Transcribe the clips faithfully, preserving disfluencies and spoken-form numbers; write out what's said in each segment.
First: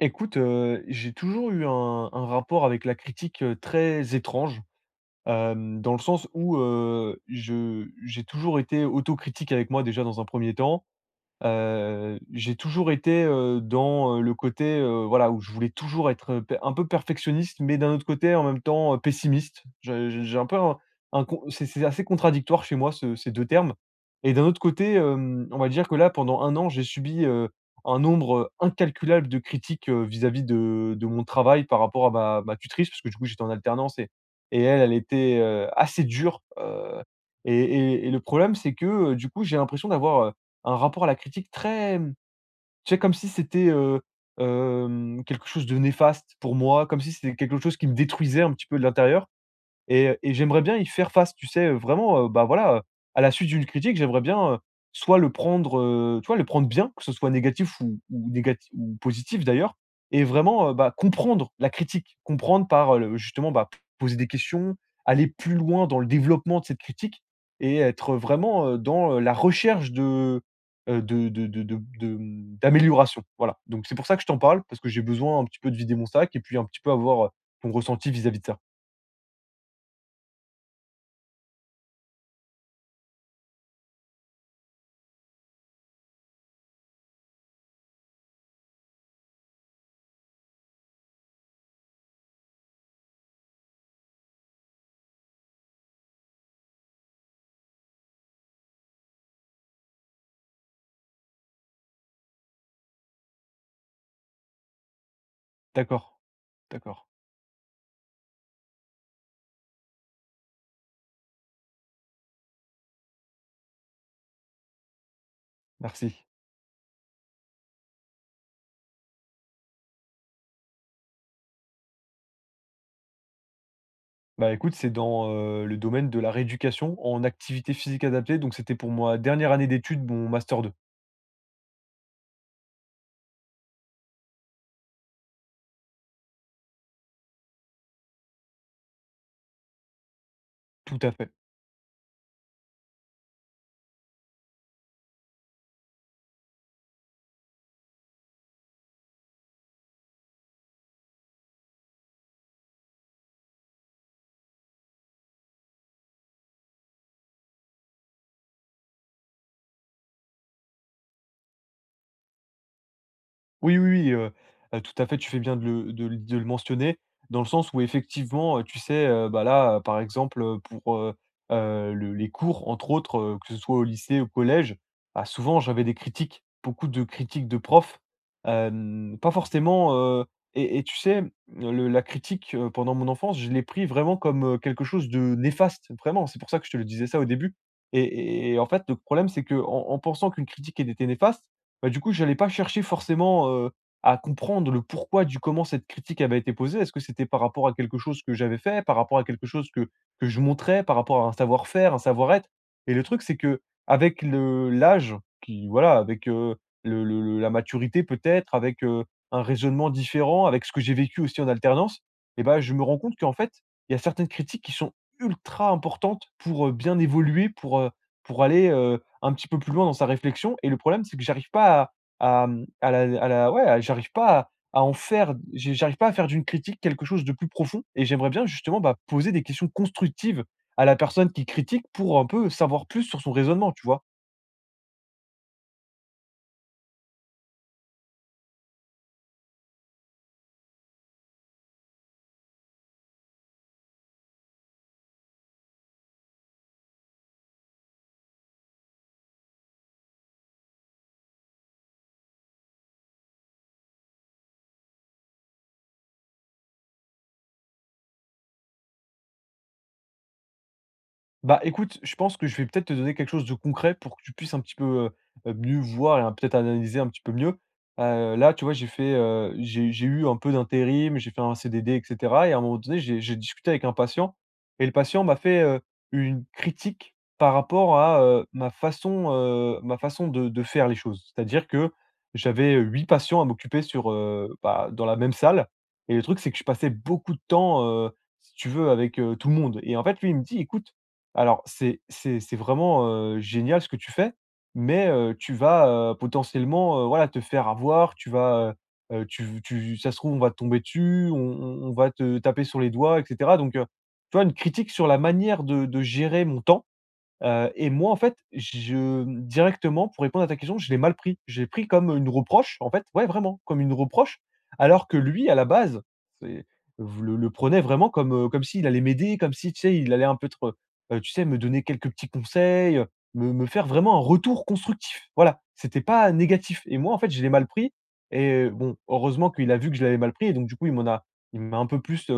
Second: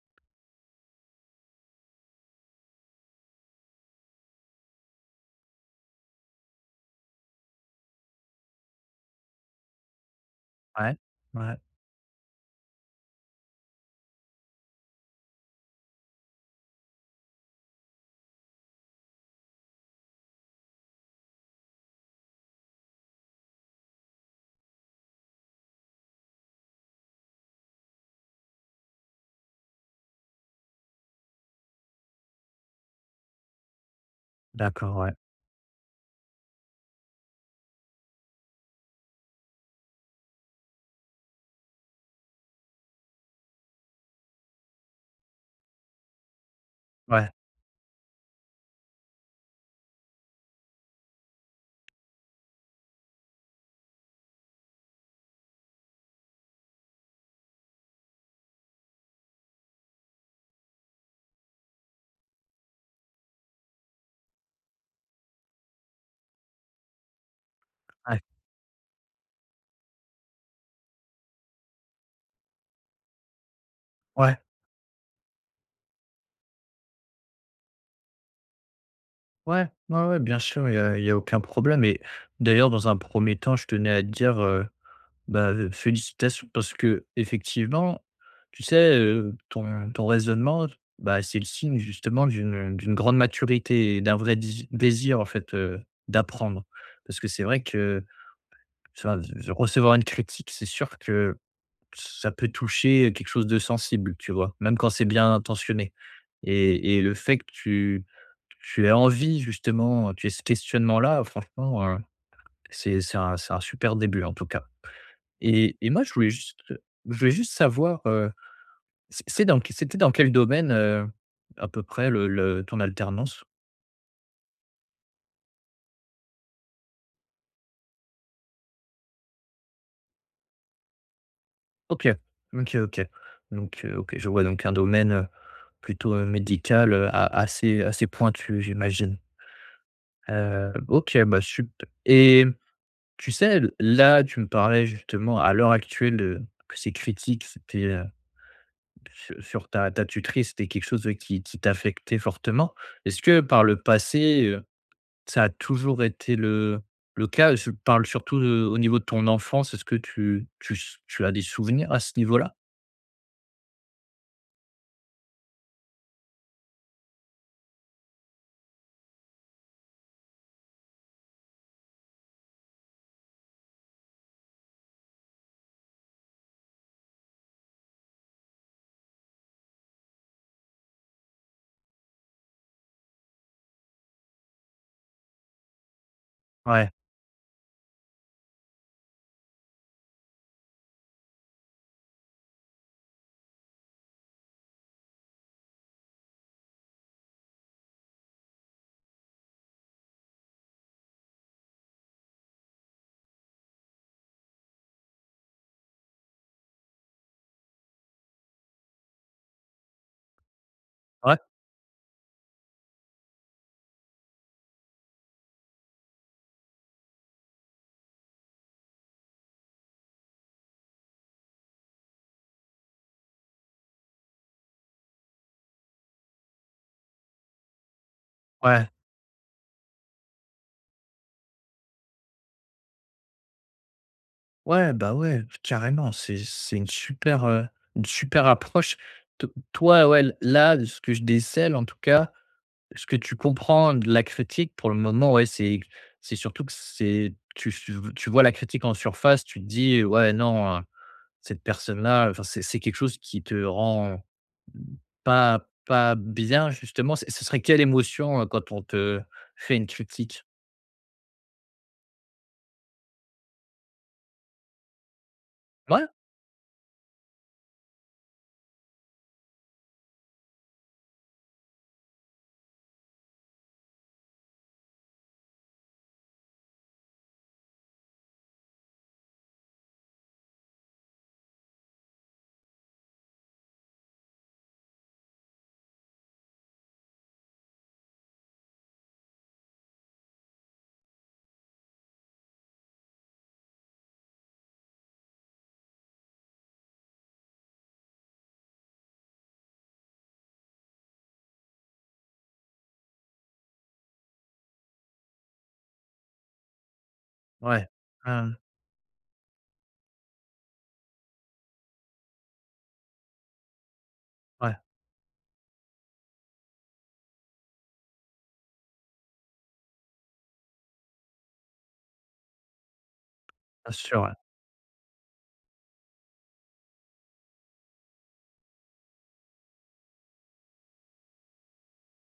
Écoute, heu, j'ai toujours eu un un rapport avec la critique, heu, très étrange, hem, dans le sens où, heu, je j'ai toujours été autocritique avec moi déjà dans un premier temps. Ouais, ouais, Heu, j'ai toujours été, heu, dans, heu, le côté, heu, voilà, où je voulais toujours être, heu, p un peu perfectionniste, mais d'un autre côté, en même temps, heu, pessimiste. Je je j'ai un peu un un con c'est c'est assez contradictoire chez moi ce ces deux termes. Et d'un autre côté, hem, on va dire que là, pendant un an, j'ai subi, heu, un nombre, heu, incalculable de critiques, heu, vis-à-vis de de mon travail par rapport à ma ma tutrice, parce que du coup, j'étais en alternance et et elle, elle d'accord, ouais. était, heu, assez dure, heu et et et le problème, c'est que, heu, du coup, j'ai l'impression d'avoir, heu un rapport à la critique très, mmh, tu sais, comme si c'était, heu, hem, quelque chose de néfaste pour moi, comme si Ouais, c'était quelque chose qui me détruisait un petit peu de l'intérieur. Et et j'aimerais bien y faire face, tu sais? Vraiment, heu, bah, voilà, heu, à la suite d'une critique, j'aimerais bien, heu, soit le prendre, heu, tu vois? Le prendre bien, que ce soit négatif ou ou négati ou positif d'ailleurs. Et vraiment, heu, bah, comprendre la critique. Comprendre par, heu, le justement, bah, poser des questions, aller plus loin dans le développement de cette critique et être ouais, vraiment, heu, dans, heu, la recherche de, heu, de de de de de, mmh, d'amélioration. Voilà, donc c'est pour ça que je ouais, t'en parle, parce que j'ai besoin un petit peu de vider mon sac et puis un petit peu avoir, heu, ton ressenti vis-à-vis de ça. ouais, ouais, ouais, bien sûr, il y a y a aucun problème. Et d'ailleurs, dans un premier temps, je tenais à te dire, heu, bah, heu, félicitations parce que effectivement, tu sais, heu, ton ton raisonnement, bah, c'est le signe justement d'une d'une grande maturité et d'un vrai dési désir, en fait, heu, d'apprendre. Parce que c'est vrai que, enfin, recevoir une critique, c'est sûr que ça peut toucher quelque chose de sensible, tu vois? Même quand c'est bien intentionné. D'accord. Et et D'accord, le fait que tu tu aies envie justement, tu aies ce questionnement-là, franchement, heu, c'est c'est un c'est un super début en tout cas. Et et moi je merci. voulais juste je voulais juste savoir, heu, c'est c'est dans c'était dans quel domaine, heu, à peu près le le ton alternance? Bah, écoute, c'est dans, heu, le domaine de la rééducation en activité physique adaptée, donc c'était pour ma dernière année d'études, mon master deux. OK. OK, OK. Donc heu, OK, je vois donc un domaine, heu, plutôt, heu, médical, heu, a assez assez pointu, j'imagine. Heu, Tout à OK, fait. bah, super. Et tu sais, là, tu me parlais justement à l'heure actuelle, euh, que ces critiques, c'était, euh, su- sur ta, ta tutrice, c'était quelque chose, euh, qui, qui t'affectait fortement. Est-ce que par le passé, ça a toujours été le le cas? Je parle surtout, heu, au niveau de ton enfance. Est-ce que tu tu tu as des souvenirs à ce niveau-là? Oui, oui, oui, heu heu, tout à fait, tu fais bien de le de le de le mentionner, dans le sens où effectivement, heu, tu sais, heu, bah, là, heu, par exemple, heu, pour, heu heu, le les cours entre autres, heu, que ce soit au lycée, au collège, bah, souvent j'avais des critiques, beaucoup de critiques de profs, hem, pas forcément, heu et et tu sais, le la critique, heu, pendant mon enfance, je l'ai pris vraiment comme, heu, quelque chose de néfaste, vraiment. C'est pour ça que je te le Ouais. disais ça au début. Et et et en fait, le problème, c'est que en en pensant qu'une critique était néfaste, bah, du coup, j'allais pas chercher forcément, heu, à comprendre le pourquoi du comment cette critique avait été posée. Est-ce que c'était par rapport à quelque chose que j'avais fait, par rapport à quelque chose que que je montrais, par rapport à un savoir-faire, un savoir-être? Et le truc, c'est qu'avec le l'âge qui, voilà, avec, heu, le le le la maturité peut-être, avec, heu, un raisonnement différent, avec ce que j'ai vécu Ouais, aussi en alternance, et ben, je me rends compte qu'en fait, il y a certaines critiques qui sont ultra importantes pour, heu, bien évoluer, pour, heu, pour aller, heu un petit peu plus loin dans sa réflexion. Et le problème, c'est que j'arrive pas à, à, mmh, à la, à la- ouais, à- j'arrive pas à, à en faire, j'ai- j'arrive pas à faire d'une critique quelque chose de plus profond. Et j'aimerais bien, justement, ouais. bah, poser des questions constructives à la personne qui critique pour un peu savoir plus sur son raisonnement, tu vois. Ouais, bah, ouais, carrément. C'est c'est une super, heu, une super approche. T Toi, ouais, l là, ce que je décèle en tout cas, ce que tu comprends de la critique pour le moment, ouais, c'est c'est surtout que c'est tu tu vois la critique en surface, tu te dis: «Ouais, non, heu, cette personne-là», enfin, c'est c'est quelque chose qui te rend pas pas bien justement. Ce ce serait quelle émotion, heu, quand on te fait une critique? Bah, écoute, je pense que je vais peut-être te donner quelque chose de concret pour que tu puisses un petit peu, heu, heu, mieux Ouais? voir et, hein, peut-être analyser un petit peu mieux. Heu, là, tu vois, j'ai fait, heu, j'ai j'ai eu un peu d'intérim, j'ai fait un C D D et cetera et à un moment donné, j'ai j'ai discuté avec un patient. Et le patient m'a fait, heu, une critique par rapport à, heu, ma façon, heu, ma façon de de faire les choses. C'est-à-dire que j'avais, heu, huit patients à m'occuper sur, heu, bah, dans la même salle, et le truc, c'est que je passais beaucoup de temps, heu, si tu veux, avec, heu, tout le monde. Et en fait, lui, il me dit: «Écoute. Alors, c'est c'est c'est vraiment, heu, génial ce que tu fais, mais heu, tu vas, heu, potentiellement, heu, voilà, te faire avoir, tu vas, heu heu, tu tu ça se trouve, on va te tomber dessus, on on on va te taper sur les doigts et cetera.» Donc, heu, tu vois, une critique sur la manière de de gérer mon temps. Heu Ouais. Et moi, en fait, Mmh, je directement, pour répondre à ta question, je l'ai mal pris. J'ai pris comme une reproche, en fait, ouais, vraiment, comme une reproche, ouais, alors que lui, à la base, c'est le le prenait vraiment comme, heu, comme s'il allait m'aider, comme si, tu sais, il allait un peu être, heu, tu sais, me donner quelques petits conseils, heu, me me faire bien vraiment sûr, un ouais. retour constructif. Voilà, c'était pas négatif et moi, en fait, je l'ai mal pris. Et euh, bon, heureusement qu'il a vu que je l'avais mal pris et donc du coup, il m'en a il m'a un peu plus,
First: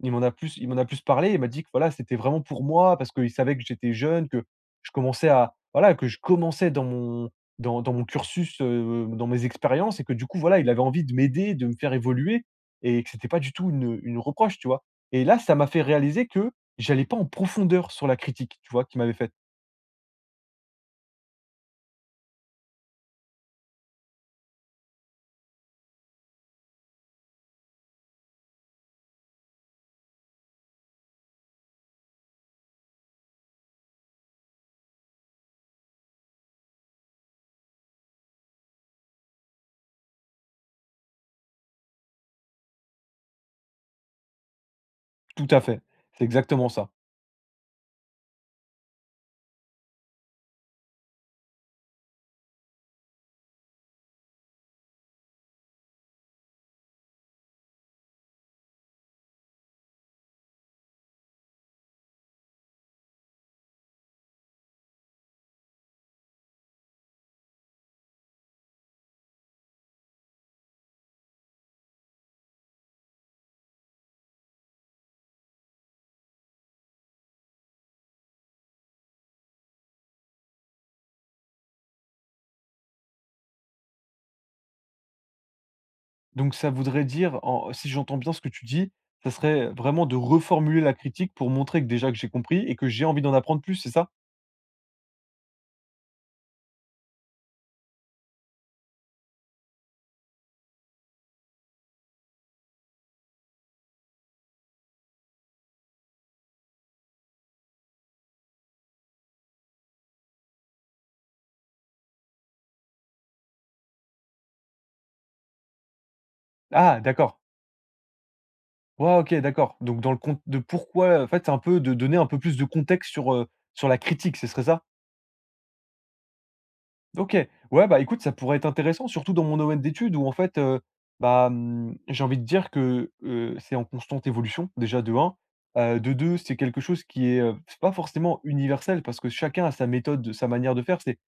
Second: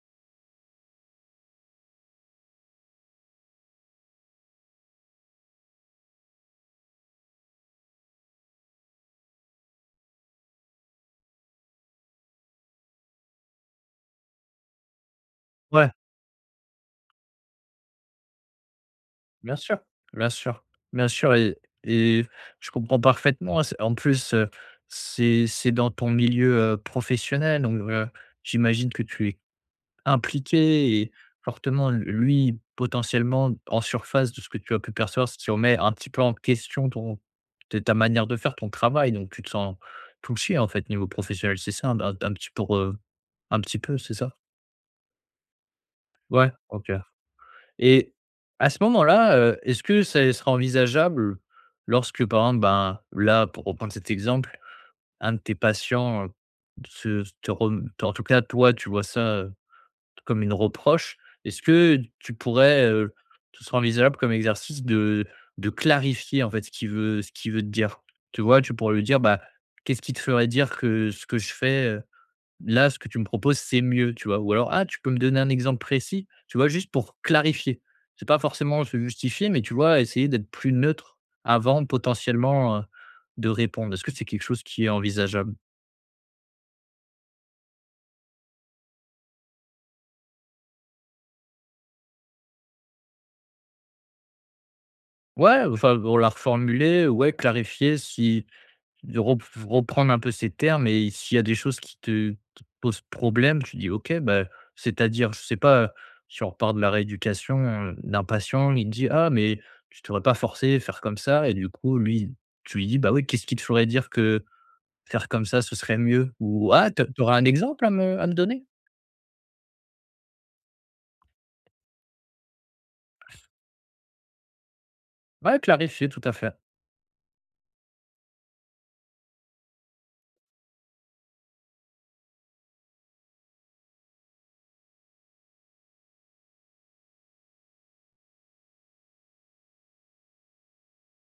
il m'en a plus il m'en a plus parlé, il m'a dit que, voilà, c'était vraiment pour moi parce qu'il savait que j'étais jeune, que je commençais à voilà, que je commençais dans mon dans dans mon cursus, heu, dans mes expériences et que du coup, voilà, il avait envie de m'aider, de me faire évoluer, et que c'était pas du tout une, une reproche, tu vois? Et là, ça m'a fait Ouais. réaliser que j'allais pas en profondeur sur la critique, tu vois, qu'il m'avait faite. Bien sûr, bien sûr, bien sûr. Et et je comprends parfaitement, hein. C'est en plus, heu, c'est c'est dans ton milieu, heu, professionnel, donc heu, j'imagine que tu es impliqué et fortement. Lui, potentiellement, en surface de ce que tu as pu percevoir, se remet un petit peu en question ton t ta manière de faire ton travail, donc tu te sens touché, en fait, niveau professionnel, c'est ça? Un un un petit peu, heu, un petit peu, c'est ça? Tout à fait, c'est Ouais, exactement ça. OK. Et à ce moment-là, heu, est-ce que ça sera envisageable lorsque, par exemple, ben, là, pour reprendre cet exemple, un de tes patients, heu, se te rem en tout cas, toi, tu vois ça, heu, comme une reproche. Est-ce que tu pourrais, heu, ce sera envisageable comme exercice de de clarifier, en fait, ce qu'il veut ce qu'il veut te dire? Tu vois? Tu pourrais lui dire: «Bah, qu'est-ce qui te ferait dire que ce que je fais, euh, là, ce que tu me proposes, c'est mieux, tu vois?» Ou alors: «Ah, tu peux me donner un exemple précis?» Tu vois? Juste pour clarifier. C'est pas forcément se justifier, mais tu vois, essayer d'être plus neutre avant potentiellement, heu, de répondre. Est-ce que c'est quelque chose qui est envisageable? Donc ça voudrait dire, en si j'entends bien ce que tu dis, ça serait vraiment de reformuler la critique pour montrer que déjà que j'ai compris et que j'ai envie d'en apprendre plus, c'est ça? Ouais, enfin, on l'a reformuler, ouais, clarifier. Si De rep Reprendre un peu ses termes et s'il y a des choses qui te te posent problème, tu dis: «OK, bah, c'est-à-dire?» Je sais pas, si on repart de la rééducation, heu, d'un patient, il te dit: «Ah, mais tu t'aurais pas forcé, à faire comme ça», et du coup, lui, tu lui dis: «Bah oui, qu'est-ce qui te ferait dire que faire comme ça, ce serait mieux?» Ou: «Ah, Ah, tu auras d'accord. un exemple à me à me donner?» Ouais, OK, d'accord. Donc dans le compte de pourquoi, en fait, c'est un peu de donner un peu plus de contexte sur, heu, sur la critique, ce serait ça? Ouais, clarifier, tout à fait. OK. Ouais, bah, écoute, ça pourrait être intéressant, surtout dans mon domaine d'études où, en fait, heu, bah, mmh, j'ai envie de dire que, heu, c'est en constante évolution, déjà, de un. Heu, de deux, c'est quelque chose qui est, heu, c'est pas forcément universel parce que chacun a sa méthode, sa manière de faire. C'est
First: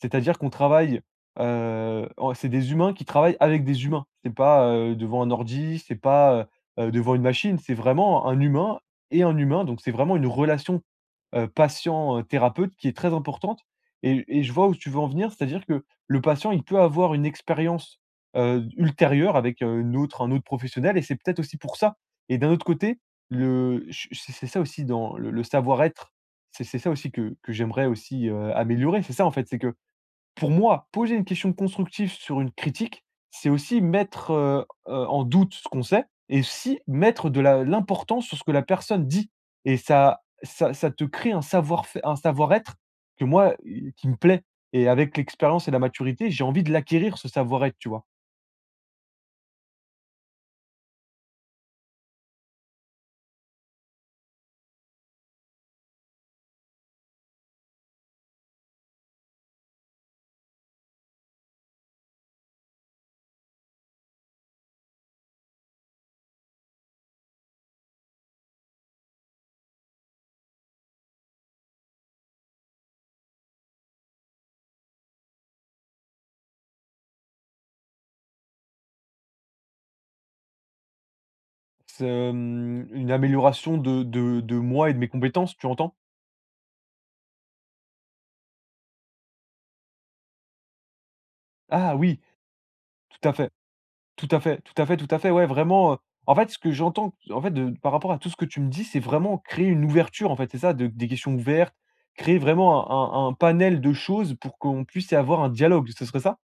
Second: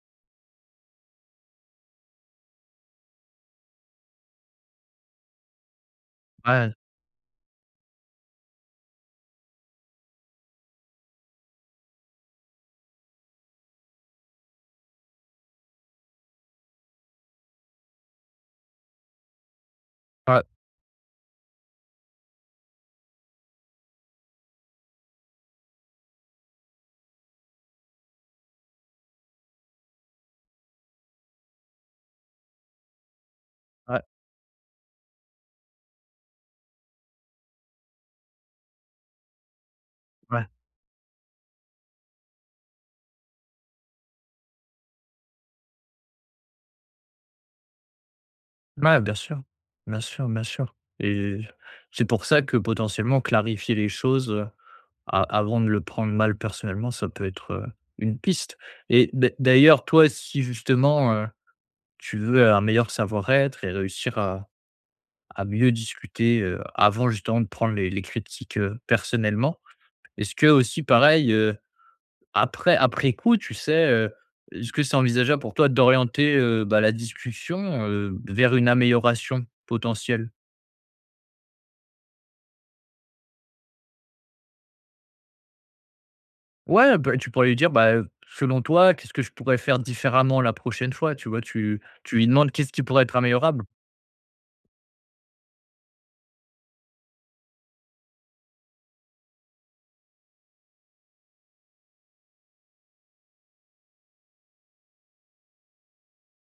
C'est-à-dire qu'on travaille, heu, en c'est des humains qui travaillent avec des humains. C'est pas, heu, devant un ordi, c'est pas, heu Ouais, heu, devant une machine, c'est vraiment un humain et un humain. Donc c'est vraiment une relation, heu, patient, heu, thérapeute qui est très importante. Et et je vois où tu veux en venir, c'est-à-dire que le patient, il peut avoir une expérience, heu, ultérieure avec, heu, une autre un ouais, autre professionnel et c'est peut-être aussi pour ça. Et d'un autre côté, le ch c'est c'est ça aussi dans le le savoir-être, c'est c'est ça aussi que que j'aimerais aussi, heu, améliorer. C'est ça, en fait, c'est que pour moi, poser une question constructive sur une critique, c'est aussi ouais, mettre, heu heu, en doute ce qu'on sait et aussi mettre de la l'importance sur ce que la personne dit, et ça ouais. ça ça te crée un savoir fai un savoir-être que moi, heu, qui me plaît, et avec l'expérience et la maturité, j'ai envie de l'acquérir, ce savoir-être, tu vois? Ouais, bien sûr. Bien sûr, bien sûr. Et c'est pour ça que potentiellement clarifier les choses, A avant de le prendre mal personnellement, ça peut être, heu, une piste. Et d'a d'ailleurs, toi, si justement, heu, tu veux un meilleur savoir-être et réussir à à mieux discuter, heu, avant justement de prendre les les critiques, heu, personnellement, est-ce que aussi pareil, heu, après après coup, tu sais, heu, est-ce que c'est envisageable pour toi d'orienter, heu, bah, la discussion, heu, vers une amélioration potentielle? C'est, hem, une amélioration de de de moi et de mes compétences, tu entends? Ouais, bah, tu pourrais lui dire, bah, «Selon toi, qu'est-ce que je pourrais faire différemment la prochaine fois?» Tu vois? Tu Ah Tu oui, lui demandes qu'est-ce qui pourrait être tout à fait. améliorable? Tout à fait, tout à fait, tout à fait. Ouais, vraiment, heu, en fait, ce que j'entends, en fait, de par rapport à tout ce que tu me dis, c'est vraiment créer une ouverture, en fait, c'est ça? De Des questions ouvertes, créer vraiment un un un panel de choses pour qu'on puisse avoir un dialogue, ce serait ça?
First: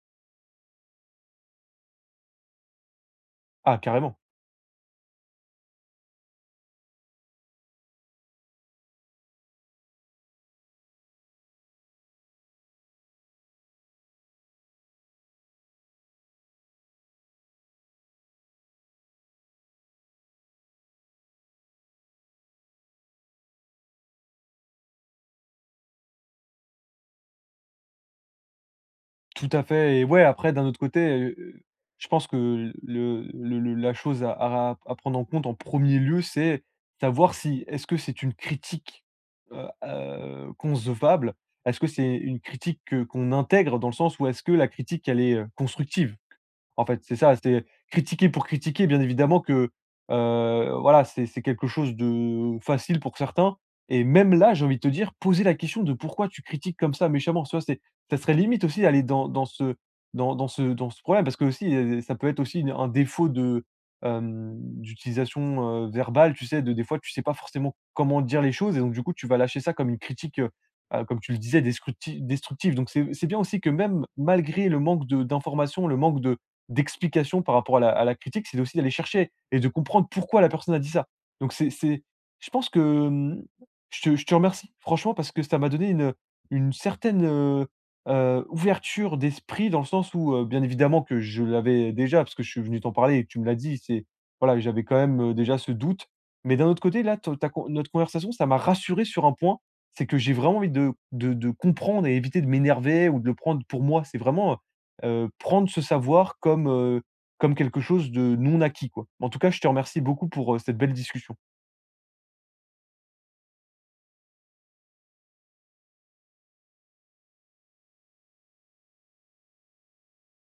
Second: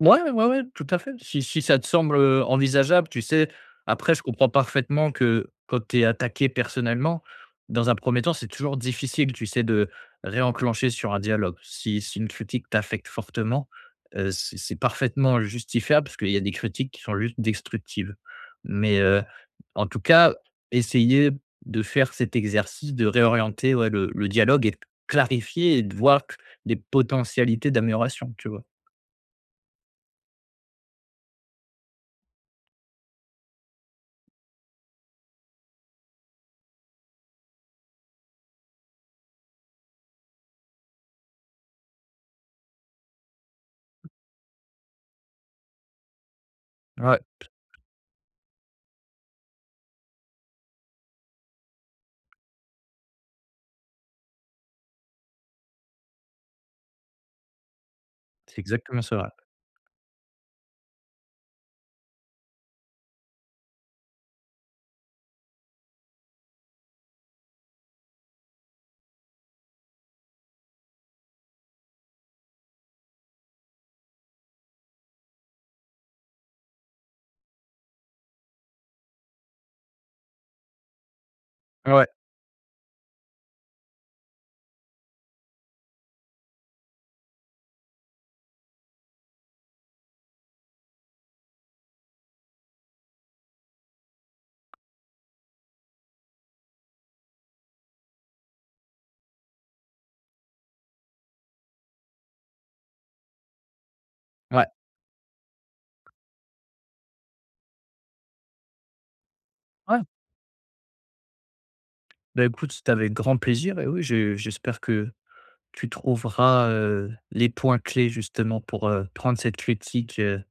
Ouais, ouais, ouais, tout à fait. Si si ça te semble, heu, envisageable, tu sais? Ah, Après, carrément. je comprends parfaitement que quand tu es attaqué personnellement, dans un premier temps, c'est toujours difficile, tu sais? De réenclencher sur un dialogue. Si si une critique t'affecte fortement, heu, c'est c'est parfaitement justifiable parce qu'il y a des critiques qui sont juste destructives. Mais, heu, en tout cas, essayer de faire cet exercice de réorienter, ouais, le le dialogue et de clarifier et de voir q les potentialités d'amélioration, tu vois? Tout à fait. Et ouais, après d'un autre côté, heu, je pense que le le le la chose à à à prendre en compte en premier lieu, c'est savoir si est-ce que c'est une critique, heu heu, concevable? Est-ce que c'est une critique que qu'on intègre dans le sens où est-ce que la critique, elle est, heu, constructive? En fait, c'est Ouais, ça, c'est critiquer pour critiquer, bien évidemment que, heu, voilà, c'est c'est quelque chose de facile pour certains. Et même là, j'ai envie de te dire, poser la question de pourquoi tu critiques comme ça méchamment, tu vois? C'est Ça serait c'est limite aussi exactement d'aller ça, dans ouais. dans ce dans dans ce dans ce problème parce que aussi, heu, ça peut être aussi une un défaut de, hem, d'utilisation, heu, verbale, tu sais? De Des fois, tu sais pas forcément comment dire les choses et donc du coup, tu vas lâcher ça comme une critique, heu, heu, comme tu le disais, destructi destructive. Donc c'est c'est bien aussi que même malgré le manque de d'informations, le manque de d'explication par rapport à la à la critique, c'est aussi d'aller chercher et de comprendre pourquoi la personne a dit ça. Donc c'est c'est Ouais, je pense que, hem, je te je te remercie franchement parce que ça m'a donné une, une certaine, heu heu, ouverture d'esprit dans le sens où, heu, bien évidemment que je l'avais déjà parce que je suis venu t'en parler et que tu me l'as dit, c'est, voilà, j'avais quand même, heu, déjà ce doute. Mais d'un autre côté là, te ta con notre conversation, ça m'a rassuré sur un point, c'est que j'ai vraiment envie de de de comprendre et éviter de m'énerver ou de le prendre pour moi. C'est vraiment, ouais, heu, prendre ce savoir comme, heu, comme quelque chose de non acquis, quoi. En tout cas, je te remercie ouais. beaucoup pour, heu, cette belle discussion. Bah, écoute, c'était avec grand plaisir. Et oui, je j'espère que tu trouveras, heu, les points clés justement pour, heu, prendre cette critique, heu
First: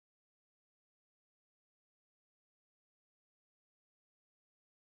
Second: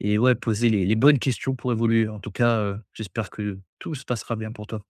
et ouais, poser les les bonnes questions pour évoluer. En tout cas, heu, j'espère que tout se passera bien pour toi.